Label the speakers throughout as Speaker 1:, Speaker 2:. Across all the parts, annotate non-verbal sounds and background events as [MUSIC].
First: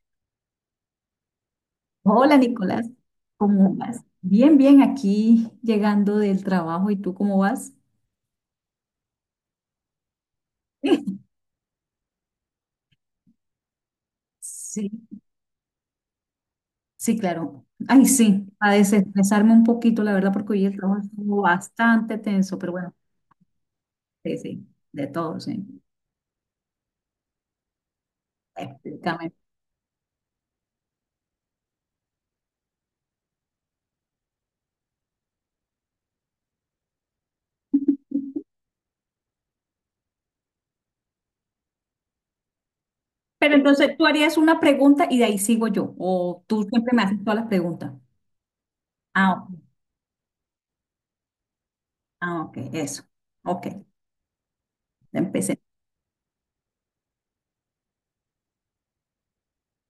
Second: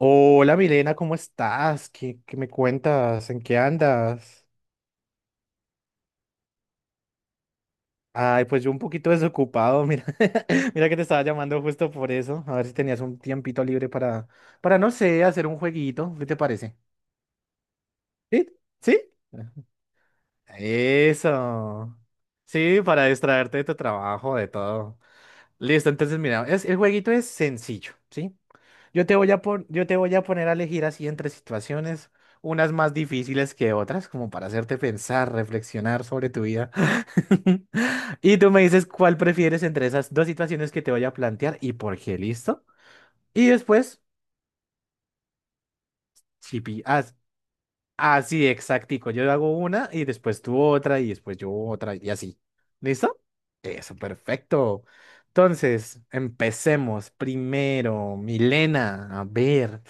Speaker 1: Hola Milena, ¿cómo estás? ¿Qué,
Speaker 2: Hola
Speaker 1: qué me
Speaker 2: Nicolás,
Speaker 1: cuentas? ¿En qué
Speaker 2: ¿cómo vas?
Speaker 1: andas?
Speaker 2: Bien, bien, aquí llegando del trabajo, ¿y tú cómo vas?
Speaker 1: Ay, pues yo un poquito desocupado, mira, [LAUGHS] mira que te estaba
Speaker 2: [LAUGHS]
Speaker 1: llamando justo por eso, a ver si tenías un tiempito libre para
Speaker 2: Sí,
Speaker 1: no sé, hacer un jueguito, ¿qué te parece?
Speaker 2: sí, claro. Ay, sí,
Speaker 1: ¿Sí?
Speaker 2: a
Speaker 1: ¿Sí?
Speaker 2: desestresarme un poquito, la verdad, porque hoy el trabajo estuvo
Speaker 1: Eso.
Speaker 2: bastante tenso, pero
Speaker 1: Sí,
Speaker 2: bueno,
Speaker 1: para distraerte de tu trabajo,
Speaker 2: sí,
Speaker 1: de
Speaker 2: sí,
Speaker 1: todo.
Speaker 2: de todo, sí.
Speaker 1: Listo, entonces mira, el jueguito es sencillo, ¿sí?
Speaker 2: Explícame.
Speaker 1: Yo te voy a poner a elegir así entre situaciones, unas más difíciles que otras, como para hacerte pensar, reflexionar sobre tu vida. [LAUGHS] Y tú me dices cuál prefieres entre esas dos situaciones que te voy a plantear y por qué, ¿listo? Y
Speaker 2: Pero entonces
Speaker 1: después,
Speaker 2: tú harías una pregunta y de ahí sigo yo, o
Speaker 1: si
Speaker 2: tú
Speaker 1: pi-
Speaker 2: siempre me
Speaker 1: ah,
Speaker 2: haces todas las preguntas.
Speaker 1: Así, exactico. Yo
Speaker 2: Ah,
Speaker 1: hago
Speaker 2: ok,
Speaker 1: una y después tú otra y después yo otra y así.
Speaker 2: ah, ok, eso.
Speaker 1: ¿Listo?
Speaker 2: Ok,
Speaker 1: Eso, perfecto.
Speaker 2: empecé.
Speaker 1: Entonces, empecemos. Primero, Milena, a ver.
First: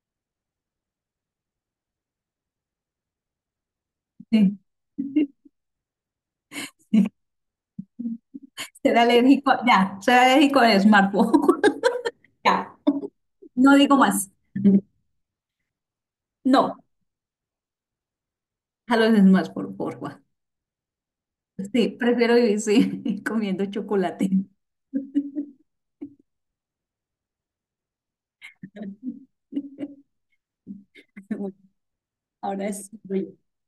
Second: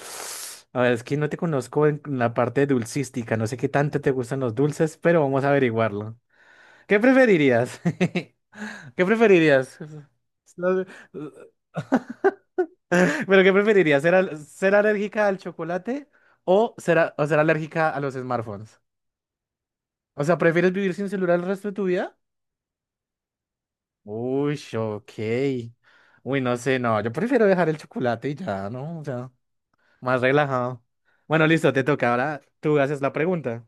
Speaker 1: A ver, es que no te conozco en la parte dulcística. No sé qué tanto te gustan los
Speaker 2: Sí.
Speaker 1: dulces, pero vamos a
Speaker 2: [LAUGHS]
Speaker 1: averiguarlo. ¿Qué preferirías? [LAUGHS]
Speaker 2: Ser
Speaker 1: ¿Qué
Speaker 2: alérgico,
Speaker 1: preferirías?
Speaker 2: ya, ser alérgico al
Speaker 1: No sé. [LAUGHS]
Speaker 2: smartphone. [LAUGHS]
Speaker 1: ¿Pero qué
Speaker 2: No digo
Speaker 1: preferirías? ¿Ser,
Speaker 2: más.
Speaker 1: al- ser alérgica al chocolate o
Speaker 2: No,
Speaker 1: ser, a- o ser alérgica a los smartphones?
Speaker 2: a los más, por favor.
Speaker 1: O
Speaker 2: Juan.
Speaker 1: sea, ¿prefieres vivir sin celular el resto de tu
Speaker 2: Sí,
Speaker 1: vida?
Speaker 2: prefiero vivir sí, [LAUGHS] comiendo chocolate.
Speaker 1: Uy, ok. Uy, no sé, no. Yo prefiero dejar el chocolate y ya, ¿no? O sea, más relajado. Bueno, listo, te toca. Ahora
Speaker 2: Ahora
Speaker 1: tú
Speaker 2: es.
Speaker 1: haces la pregunta.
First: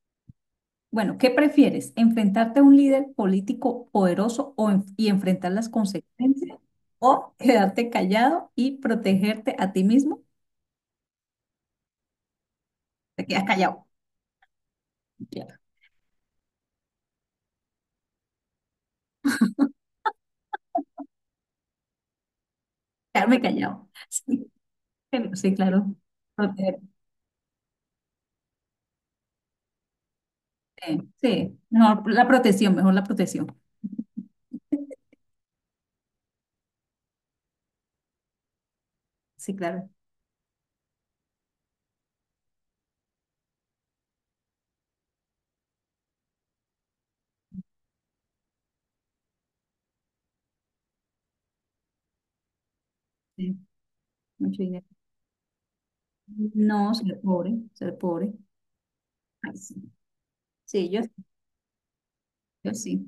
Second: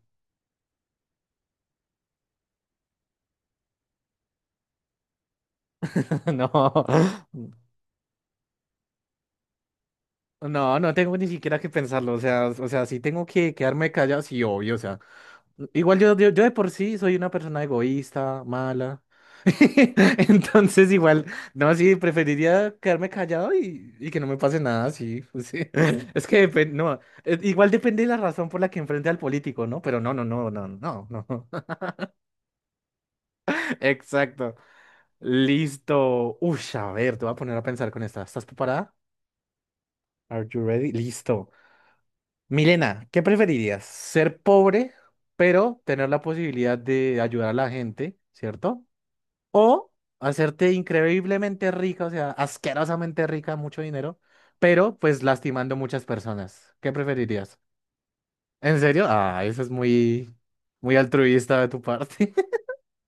Speaker 2: Bueno, ¿qué prefieres? ¿Enfrentarte a un líder político poderoso o y enfrentar las
Speaker 1: [LAUGHS] No.
Speaker 2: consecuencias? ¿O quedarte callado y protegerte a ti mismo?
Speaker 1: No, no tengo ni siquiera que pensarlo, o sea, si
Speaker 2: Te
Speaker 1: tengo
Speaker 2: quedas
Speaker 1: que
Speaker 2: callado.
Speaker 1: quedarme callado, sí, obvio, o sea,
Speaker 2: Claro.
Speaker 1: igual yo de por sí soy una persona egoísta, mala, [LAUGHS] entonces igual, no, sí, preferiría quedarme
Speaker 2: Quedarme
Speaker 1: callado
Speaker 2: callado.
Speaker 1: y que no me
Speaker 2: Sí,
Speaker 1: pase nada, sí, [LAUGHS]
Speaker 2: sí,
Speaker 1: sí.
Speaker 2: claro.
Speaker 1: Es que depende,
Speaker 2: Protegerte.
Speaker 1: no, igual depende de la razón por la que enfrente al político, ¿no? Pero no, no, no, no, no, no,
Speaker 2: Sí,
Speaker 1: [LAUGHS]
Speaker 2: mejor la protección, mejor la protección.
Speaker 1: exacto, listo, uy, a ver, te voy a poner a pensar con esta, ¿estás preparada?
Speaker 2: Sí, claro.
Speaker 1: Are you ready? Listo. Milena, ¿qué preferirías? ¿Ser pobre, pero tener la posibilidad de ayudar a la gente, ¿cierto? ¿O hacerte increíblemente rica, o sea, asquerosamente
Speaker 2: Sí,
Speaker 1: rica, mucho dinero,
Speaker 2: mucho dinero.
Speaker 1: pero pues lastimando muchas personas?
Speaker 2: No,
Speaker 1: ¿Qué
Speaker 2: ser pobre,
Speaker 1: preferirías?
Speaker 2: ser pobre.
Speaker 1: ¿En serio? Ah,
Speaker 2: Ay,
Speaker 1: eso es
Speaker 2: sí.
Speaker 1: muy,
Speaker 2: Sí,
Speaker 1: muy
Speaker 2: yo,
Speaker 1: altruista de tu parte. [LAUGHS]
Speaker 2: yo sí.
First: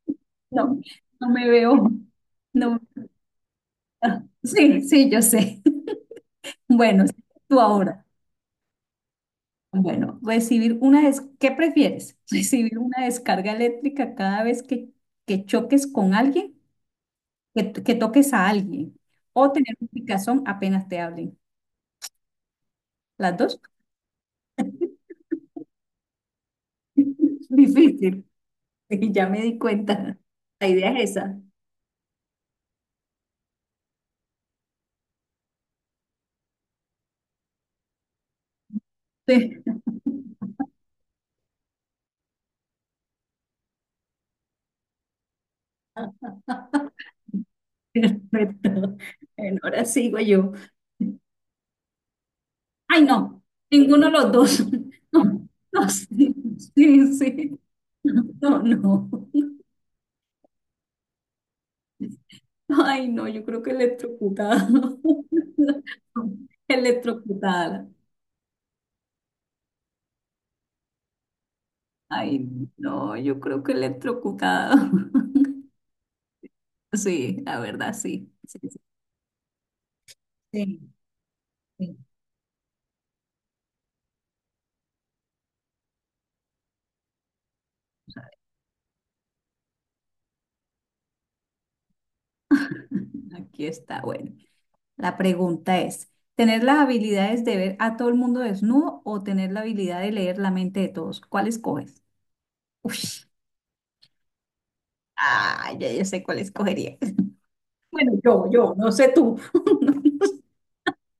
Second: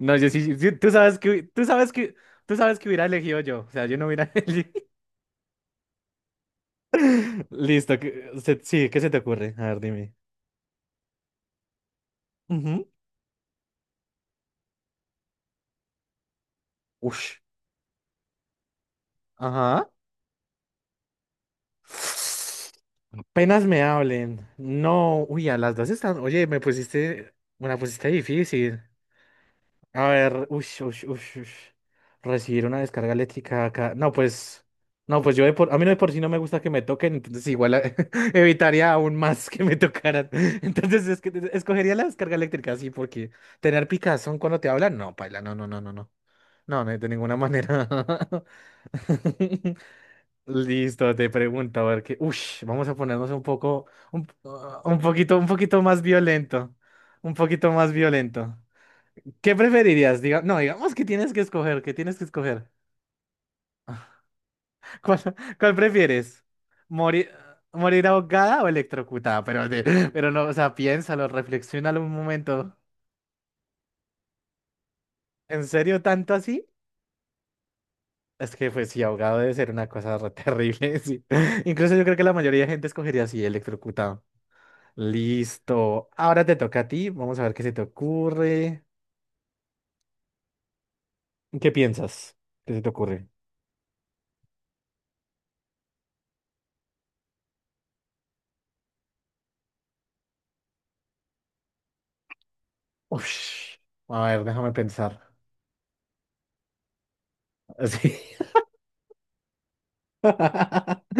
Speaker 1: No, yo sí, sí,
Speaker 2: No,
Speaker 1: tú sabes
Speaker 2: no
Speaker 1: que,
Speaker 2: me
Speaker 1: hu-
Speaker 2: veo.
Speaker 1: tú sabes
Speaker 2: No.
Speaker 1: que hubiera elegido yo, o sea, yo no
Speaker 2: Ah,
Speaker 1: hubiera [LAUGHS] elegido.
Speaker 2: sí, sí, yo sé. [LAUGHS] Bueno, sí, tú
Speaker 1: Listo,
Speaker 2: ahora.
Speaker 1: sí, ¿qué se te ocurre? A ver, dime.
Speaker 2: Bueno, ¿Qué prefieres? [LAUGHS] ¿Recibir
Speaker 1: Ujú.
Speaker 2: una descarga eléctrica cada vez que choques con alguien,
Speaker 1: Ush.
Speaker 2: que, que toques a alguien? ¿O tener un
Speaker 1: Ajá.
Speaker 2: picazón apenas te hablen? Las dos.
Speaker 1: Apenas me hablen. No, uy, a las dos están. Oye,
Speaker 2: [LAUGHS]
Speaker 1: una pusiste
Speaker 2: Difícil.
Speaker 1: difícil.
Speaker 2: Sí, ya me di
Speaker 1: A
Speaker 2: cuenta.
Speaker 1: ver, uy,
Speaker 2: La idea
Speaker 1: uy,
Speaker 2: es
Speaker 1: uy,
Speaker 2: esa.
Speaker 1: uy. Recibir una descarga eléctrica acá. No, pues, no, pues a mí no de por sí no me gusta que me toquen, entonces igual [LAUGHS] evitaría aún más
Speaker 2: Sí.
Speaker 1: que me tocaran. [LAUGHS] Entonces es que escogería la descarga eléctrica, sí, porque tener picazón cuando te hablan, no, paila, no, no, no, no, no.
Speaker 2: [LAUGHS]
Speaker 1: No, no, de ninguna manera.
Speaker 2: Perfecto. Bueno, ahora sigo
Speaker 1: [LAUGHS]
Speaker 2: yo.
Speaker 1: Listo, te pregunto, a ver qué. Ush, vamos a
Speaker 2: Ay,
Speaker 1: ponernos un
Speaker 2: no,
Speaker 1: poco,
Speaker 2: ninguno de
Speaker 1: un,
Speaker 2: los dos.
Speaker 1: un
Speaker 2: [LAUGHS]
Speaker 1: poquito, un
Speaker 2: No,
Speaker 1: poquito
Speaker 2: no,
Speaker 1: más
Speaker 2: sí,
Speaker 1: violento.
Speaker 2: sí,
Speaker 1: Un
Speaker 2: sí.
Speaker 1: poquito más violento.
Speaker 2: No, no.
Speaker 1: ¿Qué preferirías? No, digamos que tienes que escoger, que tienes que escoger.
Speaker 2: Ay, no, yo creo que
Speaker 1: [LAUGHS]
Speaker 2: electrocutada.
Speaker 1: ¿Cuál,
Speaker 2: [LAUGHS]
Speaker 1: cuál prefieres? ¿Morir,
Speaker 2: Electrocutada.
Speaker 1: morir ahogada o electrocutada? Pero, pero no, o sea, piénsalo, reflexiónalo un
Speaker 2: Ay,
Speaker 1: momento.
Speaker 2: no, yo creo que electrocutada.
Speaker 1: ¿En
Speaker 2: [LAUGHS]
Speaker 1: serio tanto así?
Speaker 2: Sí, la verdad, sí.
Speaker 1: Es
Speaker 2: Sí,
Speaker 1: que,
Speaker 2: sí,
Speaker 1: pues, sí, ahogado debe ser una cosa re
Speaker 2: sí.
Speaker 1: terrible, [LAUGHS] sí. Incluso
Speaker 2: Sí.
Speaker 1: yo creo que la mayoría de gente escogería así, electrocutado. Listo. Ahora te toca a ti. Vamos a ver qué se te ocurre. ¿Qué piensas? ¿Qué se te ocurre?
Speaker 2: Aquí está, bueno. La pregunta es, ¿tener las habilidades de ver a todo el mundo desnudo o tener la habilidad de leer la mente de todos? ¿Cuál escoges? Uy,
Speaker 1: Ush. A ver, déjame pensar.
Speaker 2: ya yo sé cuál escogería. [LAUGHS] Bueno,
Speaker 1: Sí.
Speaker 2: yo no sé tú. [LAUGHS]
Speaker 1: [LAUGHS]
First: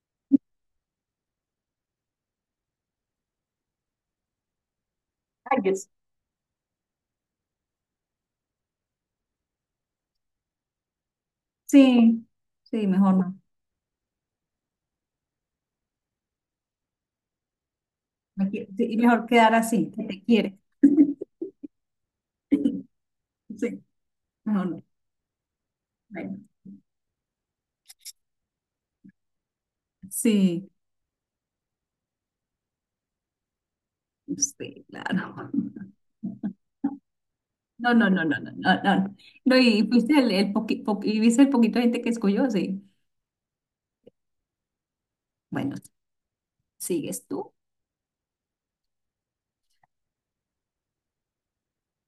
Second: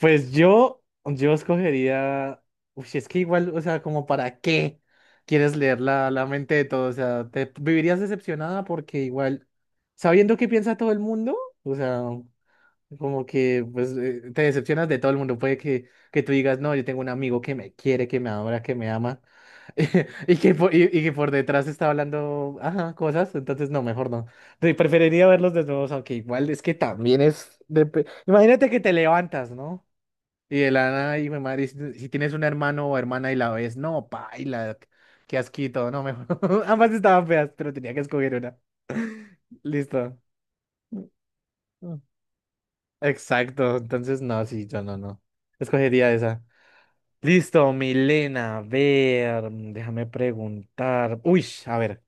Speaker 1: Pues yo escogería. Uy, es que igual, o sea, como para qué quieres
Speaker 2: Ay,
Speaker 1: leer
Speaker 2: Dios.
Speaker 1: la mente de todo? O sea, te vivirías decepcionada porque igual, sabiendo qué piensa todo el mundo, o sea.
Speaker 2: Sí, sí, mejor
Speaker 1: Como
Speaker 2: no.
Speaker 1: que pues te decepcionas de todo el mundo. Puede que tú digas, no, yo tengo un amigo que me quiere, que me adora, que me
Speaker 2: Sí,
Speaker 1: ama,
Speaker 2: mejor quedar así, que te
Speaker 1: [LAUGHS] y que
Speaker 2: quiere.
Speaker 1: por, y, y que por detrás está hablando, ajá, cosas. Entonces, no,
Speaker 2: Sí,
Speaker 1: mejor no.
Speaker 2: mejor no.
Speaker 1: Preferiría verlos desnudos, aunque
Speaker 2: Bueno,
Speaker 1: igual es que también es... Imagínate que te levantas, ¿no? Y
Speaker 2: sí,
Speaker 1: de la nada, y mi madre, si tienes un hermano o hermana y la ves, no, paila,
Speaker 2: sí,
Speaker 1: qué
Speaker 2: claro.
Speaker 1: asquito,
Speaker 2: [LAUGHS]
Speaker 1: no, mejor. [LAUGHS] Ambas estaban feas, pero
Speaker 2: No,
Speaker 1: tenía que
Speaker 2: no, no,
Speaker 1: escoger
Speaker 2: no, no,
Speaker 1: una.
Speaker 2: no, no. No, y fuiste
Speaker 1: Listo.
Speaker 2: el y viste el poquito de gente que escogió, sí.
Speaker 1: Exacto, entonces no, sí, yo no, no.
Speaker 2: Bueno,
Speaker 1: Escogería esa.
Speaker 2: sigues tú.
Speaker 1: Listo, Milena, a ver, déjame preguntar. Uy, a ver,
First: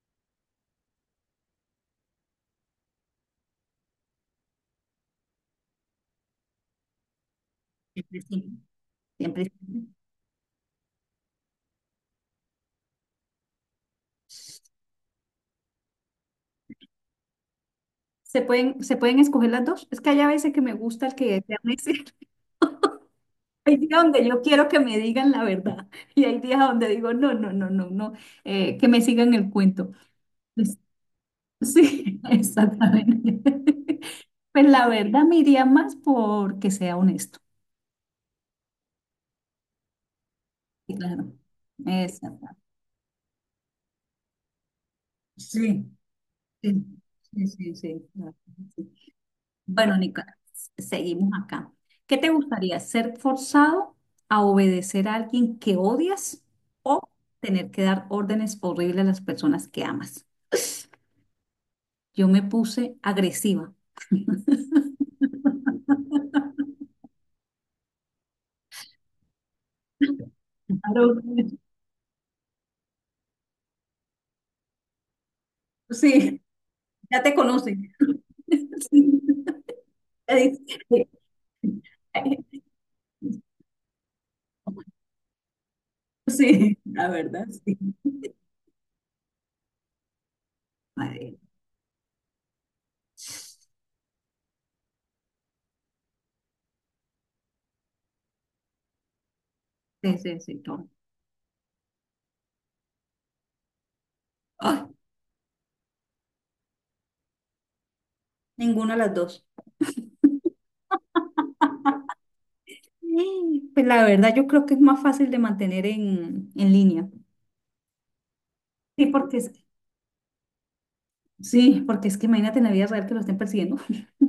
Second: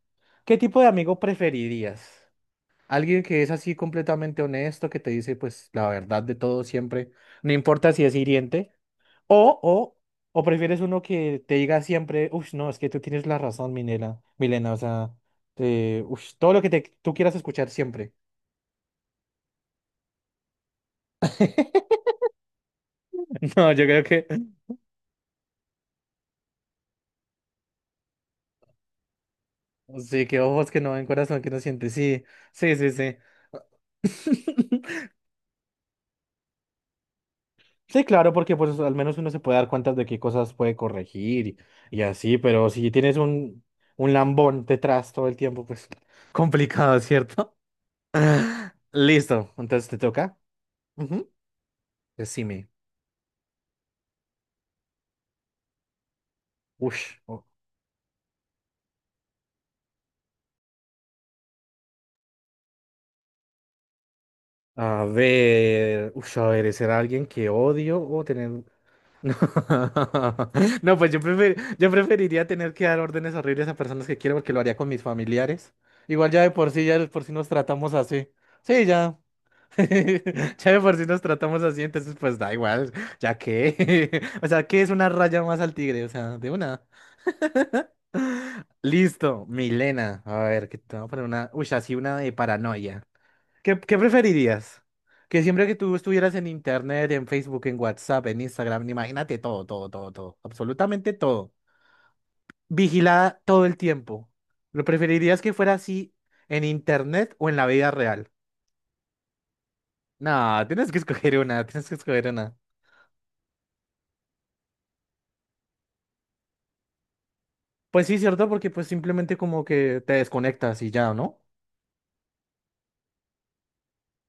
Speaker 1: ¿qué tipo de amigo preferirías? ¿Alguien que es así completamente honesto, que te dice pues la verdad de todo siempre, no importa si es
Speaker 2: Siempre sí,
Speaker 1: hiriente?
Speaker 2: siempre
Speaker 1: ¿O,
Speaker 2: sí.
Speaker 1: o, o prefieres uno que te diga siempre, uy, no, es que tú tienes la razón, Milena, Milena, o sea, uy, todo lo que tú quieras escuchar siempre?
Speaker 2: Se pueden escoger las dos? Es que hay a veces que me gusta el que desean
Speaker 1: [LAUGHS]
Speaker 2: decir. [LAUGHS]
Speaker 1: No,
Speaker 2: Hay
Speaker 1: yo
Speaker 2: días
Speaker 1: creo
Speaker 2: donde
Speaker 1: que
Speaker 2: yo quiero que me digan la verdad y hay días donde digo, no, no, no, no, no, que me sigan el cuento.
Speaker 1: sí, que ojos
Speaker 2: Pues,
Speaker 1: que no ven, corazón que no siente.
Speaker 2: sí,
Speaker 1: Sí,
Speaker 2: [LAUGHS]
Speaker 1: sí, sí, sí.
Speaker 2: exactamente. [LAUGHS] Pues la
Speaker 1: [LAUGHS]
Speaker 2: verdad me iría más porque sea honesto.
Speaker 1: Sí, claro, porque pues al menos uno se puede dar cuenta de qué cosas puede
Speaker 2: Sí, claro,
Speaker 1: corregir y así,
Speaker 2: exactamente.
Speaker 1: pero si tienes un, lambón detrás todo el tiempo,
Speaker 2: Sí,
Speaker 1: pues
Speaker 2: sí,
Speaker 1: complicado,
Speaker 2: sí,
Speaker 1: ¿cierto?
Speaker 2: sí, sí, claro.
Speaker 1: [LAUGHS] Listo, entonces
Speaker 2: Bueno,
Speaker 1: te
Speaker 2: Nicolás,
Speaker 1: toca. Ujú.
Speaker 2: seguimos acá. ¿Qué te
Speaker 1: Decime.
Speaker 2: gustaría? ¿Ser forzado a obedecer a alguien que odias o
Speaker 1: Ush.
Speaker 2: tener que dar órdenes horribles a las personas que amas? Yo me puse agresiva. [LAUGHS]
Speaker 1: A ver, ush, a ver, ¿será alguien que odio o tener no, [LAUGHS] no, pues yo
Speaker 2: Claro,
Speaker 1: yo preferiría tener que dar órdenes horribles a personas que quiero porque lo haría con mis familiares. Igual
Speaker 2: sí,
Speaker 1: ya de por sí, ya de
Speaker 2: ya
Speaker 1: por sí
Speaker 2: te
Speaker 1: nos
Speaker 2: conocen.
Speaker 1: tratamos así.
Speaker 2: [LAUGHS]
Speaker 1: Sí, ya.
Speaker 2: Sí,
Speaker 1: [LAUGHS] Ya de por sí nos tratamos así, entonces pues da igual, ya que. [LAUGHS] O sea, ¿qué es una raya más al tigre? O sea, de
Speaker 2: sí,
Speaker 1: una.
Speaker 2: la verdad, sí.
Speaker 1: Listo, Milena. A ver, que te voy a poner
Speaker 2: Madre.
Speaker 1: una. Uy, así una de paranoia.
Speaker 2: Sí,
Speaker 1: ¿Qué preferirías? Que siempre que tú estuvieras en internet, en Facebook, en WhatsApp, en Instagram, imagínate todo, todo, todo, todo,
Speaker 2: sí, sí, todo.
Speaker 1: absolutamente todo, vigilada todo el tiempo.
Speaker 2: Ay,
Speaker 1: ¿Lo preferirías que fuera así en internet o en la vida real?
Speaker 2: ninguna de las dos.
Speaker 1: No, tienes que escoger una, tienes que escoger una.
Speaker 2: Eh, Pues la verdad, yo creo que es más fácil de mantener en línea.
Speaker 1: Pues sí, cierto, porque pues
Speaker 2: Sí,
Speaker 1: simplemente
Speaker 2: porque es,
Speaker 1: como que te desconectas y ya, ¿no?
Speaker 2: sí, porque es que imagínate en la vida real que lo estén persiguiendo.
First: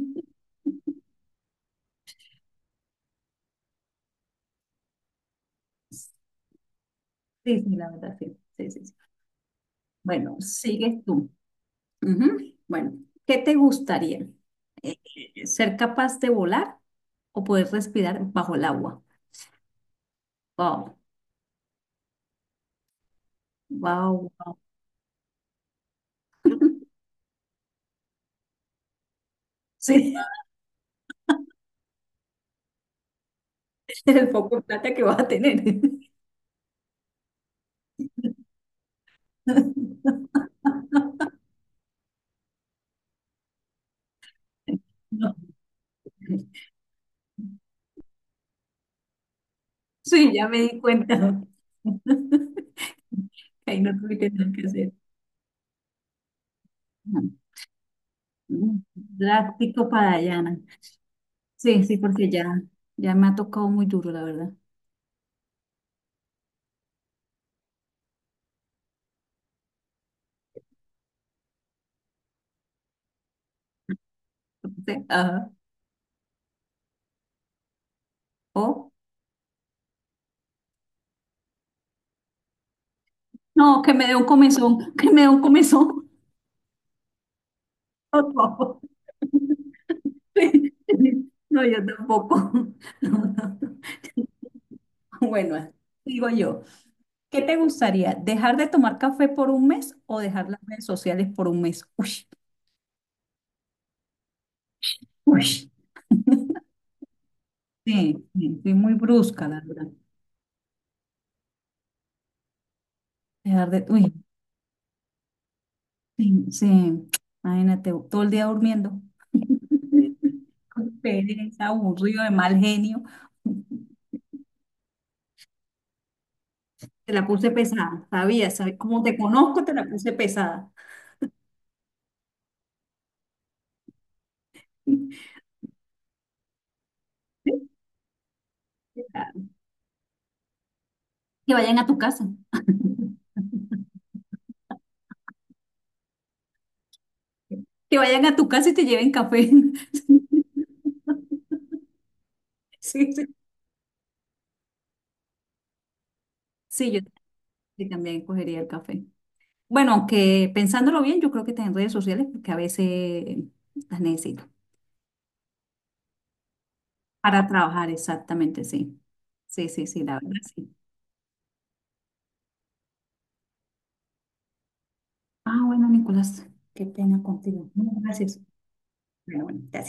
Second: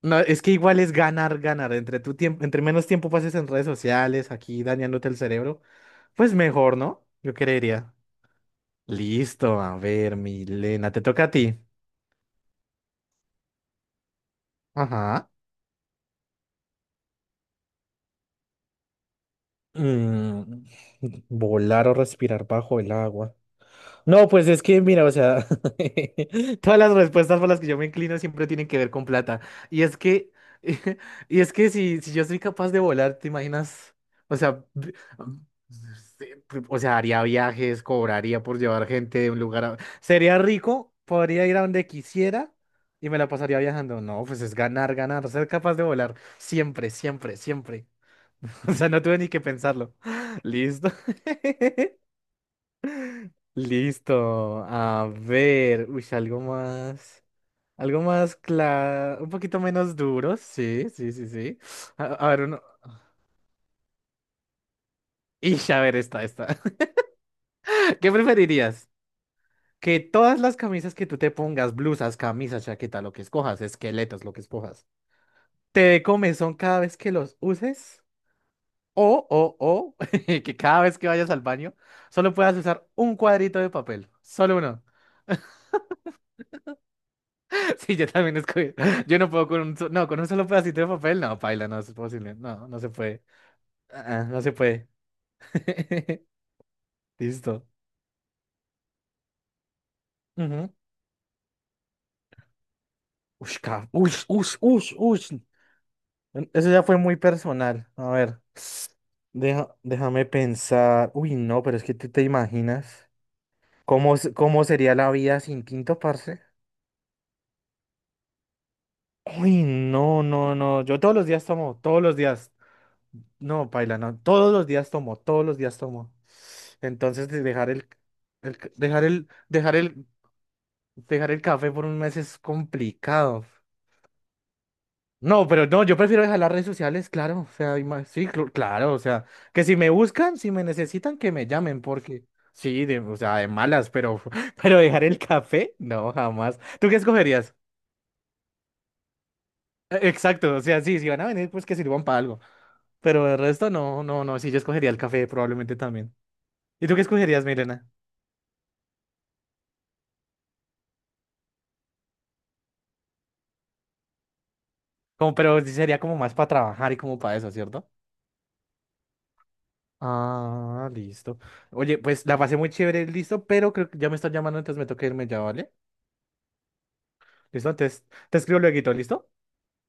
Speaker 1: No, es que igual es ganar, ganar. Entre tu tiempo, entre menos tiempo pases en redes sociales, aquí dañándote el cerebro,
Speaker 2: [LAUGHS]
Speaker 1: pues mejor, ¿no? Yo
Speaker 2: Sí, sí, la
Speaker 1: creería.
Speaker 2: verdad, sí. Sí, sí, sí.
Speaker 1: Listo, a ver,
Speaker 2: Bueno,
Speaker 1: Milena, te
Speaker 2: sigues
Speaker 1: toca
Speaker 2: tú.
Speaker 1: a ti.
Speaker 2: Ujú. Bueno, ¿qué te gustaría? Eh,
Speaker 1: Ajá.
Speaker 2: ¿Ser capaz de volar o poder respirar bajo el agua?
Speaker 1: Mm,
Speaker 2: Wow,
Speaker 1: volar o respirar bajo el agua. No,
Speaker 2: wow,
Speaker 1: pues
Speaker 2: wow.
Speaker 1: es que, mira, o sea, [LAUGHS] todas las respuestas por las que yo me inclino siempre tienen que ver con plata. Y es
Speaker 2: Sí,
Speaker 1: que, [LAUGHS] y es que si yo soy capaz de volar, ¿te imaginas?
Speaker 2: [LAUGHS] el
Speaker 1: O
Speaker 2: poco de
Speaker 1: sea,
Speaker 2: plata que vas a tener.
Speaker 1: sí, o sea, haría viajes, cobraría por llevar gente de un lugar a...
Speaker 2: [LAUGHS]
Speaker 1: Sería rico, podría ir a donde quisiera y me la pasaría viajando. No, pues es ganar, ganar,
Speaker 2: No.
Speaker 1: ser capaz de volar. Siempre, siempre, siempre. [LAUGHS] O sea, no tuve ni que pensarlo.
Speaker 2: Sí,
Speaker 1: [LAUGHS]
Speaker 2: ya me di
Speaker 1: Listo.
Speaker 2: cuenta.
Speaker 1: [LAUGHS]
Speaker 2: [LAUGHS] Ahí no tuviste nada
Speaker 1: Listo.
Speaker 2: que hacer.
Speaker 1: A ver, uy,
Speaker 2: Ujú.
Speaker 1: algo más claro, un poquito
Speaker 2: Drástico
Speaker 1: menos
Speaker 2: para
Speaker 1: duro,
Speaker 2: allá.
Speaker 1: sí, sí, sí, sí.
Speaker 2: Sí, sí,
Speaker 1: A
Speaker 2: porque
Speaker 1: ver, uno...
Speaker 2: ya, ya me ha tocado muy duro, la verdad.
Speaker 1: Ish, a ver, esta, esta. [LAUGHS] ¿Qué preferirías? Que todas las camisas que tú te pongas, blusas, camisas, chaqueta, lo que escojas, esqueletos, lo que escojas,
Speaker 2: Sí, ajá.
Speaker 1: te dé comezón cada vez que los uses,
Speaker 2: O,
Speaker 1: o, [LAUGHS] que cada vez que vayas al baño, solo puedas usar un cuadrito de
Speaker 2: no, que me
Speaker 1: papel,
Speaker 2: dé un
Speaker 1: solo uno.
Speaker 2: comezón, [LAUGHS] que me dé
Speaker 1: [LAUGHS]
Speaker 2: un comezón.
Speaker 1: [LAUGHS] Sí, yo
Speaker 2: [LAUGHS] Por
Speaker 1: también escogí.
Speaker 2: favor.
Speaker 1: Yo no puedo con no, con un solo
Speaker 2: Sí,
Speaker 1: pedacito de papel.
Speaker 2: sí.
Speaker 1: No,
Speaker 2: No,
Speaker 1: paila, no
Speaker 2: yo
Speaker 1: es posible.
Speaker 2: tampoco.
Speaker 1: No, no se
Speaker 2: [LAUGHS] No,
Speaker 1: puede.
Speaker 2: no, no.
Speaker 1: Ah, ah, no se puede.
Speaker 2: Bueno,
Speaker 1: [LAUGHS]
Speaker 2: digo yo, ¿qué te
Speaker 1: Listo.
Speaker 2: gustaría? ¿Dejar de tomar café por un mes o dejar las
Speaker 1: Ujú.
Speaker 2: redes sociales por un mes? Uy,
Speaker 1: Ush, ush, ush, ush, ush.
Speaker 2: uy.
Speaker 1: Eso ya fue muy personal. A
Speaker 2: Sí,
Speaker 1: ver.
Speaker 2: sí, fui muy brusca, la verdad.
Speaker 1: Déjame pensar. Uy, no, pero es que tú te imaginas
Speaker 2: Dejar de, uy,
Speaker 1: cómo sería la vida sin tinto, parce.
Speaker 2: sí, sí. Imagínate, todo el día durmiendo.
Speaker 1: Uy, no, no, no. Yo todos los días
Speaker 2: Pereza,
Speaker 1: tomo, todos los
Speaker 2: aburrido, de
Speaker 1: días.
Speaker 2: mal genio.
Speaker 1: No, paila, no. Todos los días tomo, todos los días tomo.
Speaker 2: Te la
Speaker 1: Entonces, de
Speaker 2: puse
Speaker 1: dejar
Speaker 2: pesada, sabía,
Speaker 1: el c-
Speaker 2: sabía. Como
Speaker 1: dejar
Speaker 2: te
Speaker 1: el,
Speaker 2: conozco, te
Speaker 1: dejar
Speaker 2: la
Speaker 1: el,
Speaker 2: puse pesada.
Speaker 1: dejar el café por un mes es complicado. No, pero no, yo prefiero dejar las redes sociales, claro. O sea, sí, claro. O sea, que si me buscan, si me necesitan, que me
Speaker 2: Que vayan
Speaker 1: llamen,
Speaker 2: a tu
Speaker 1: porque
Speaker 2: casa.
Speaker 1: sí, o sea, de malas, pero, [LAUGHS] pero dejar el café, no, jamás. ¿Tú qué escogerías?
Speaker 2: Que vayan a tu casa y te lleven café. [LAUGHS]
Speaker 1: Exacto, o sea, sí, si van a venir, pues que sirvan para algo.
Speaker 2: Sí, sí.
Speaker 1: Pero el resto, no, no, no, sí, yo escogería el café probablemente también. ¿Y
Speaker 2: Sí,
Speaker 1: tú
Speaker 2: yo
Speaker 1: qué escogerías, Milena?
Speaker 2: sí también cogería el café. Bueno, aunque pensándolo bien, yo creo que está en redes sociales porque a veces las necesito.
Speaker 1: Como, pero sí sería como más para trabajar y como para
Speaker 2: Para
Speaker 1: eso, ¿cierto?
Speaker 2: trabajar, exactamente, sí. Sí, sí, sí, la verdad, sí.
Speaker 1: Ah, listo. Oye, pues la pasé muy chévere, listo, pero creo que ya me están llamando, entonces me toca irme ya,
Speaker 2: Ah,
Speaker 1: ¿vale?
Speaker 2: bueno, Nicolás, qué pena contigo.
Speaker 1: ¿Listo?
Speaker 2: No,
Speaker 1: Entonces te
Speaker 2: gracias.
Speaker 1: escribo luego, ¿listo?
Speaker 2: Bueno, bueno, gracias.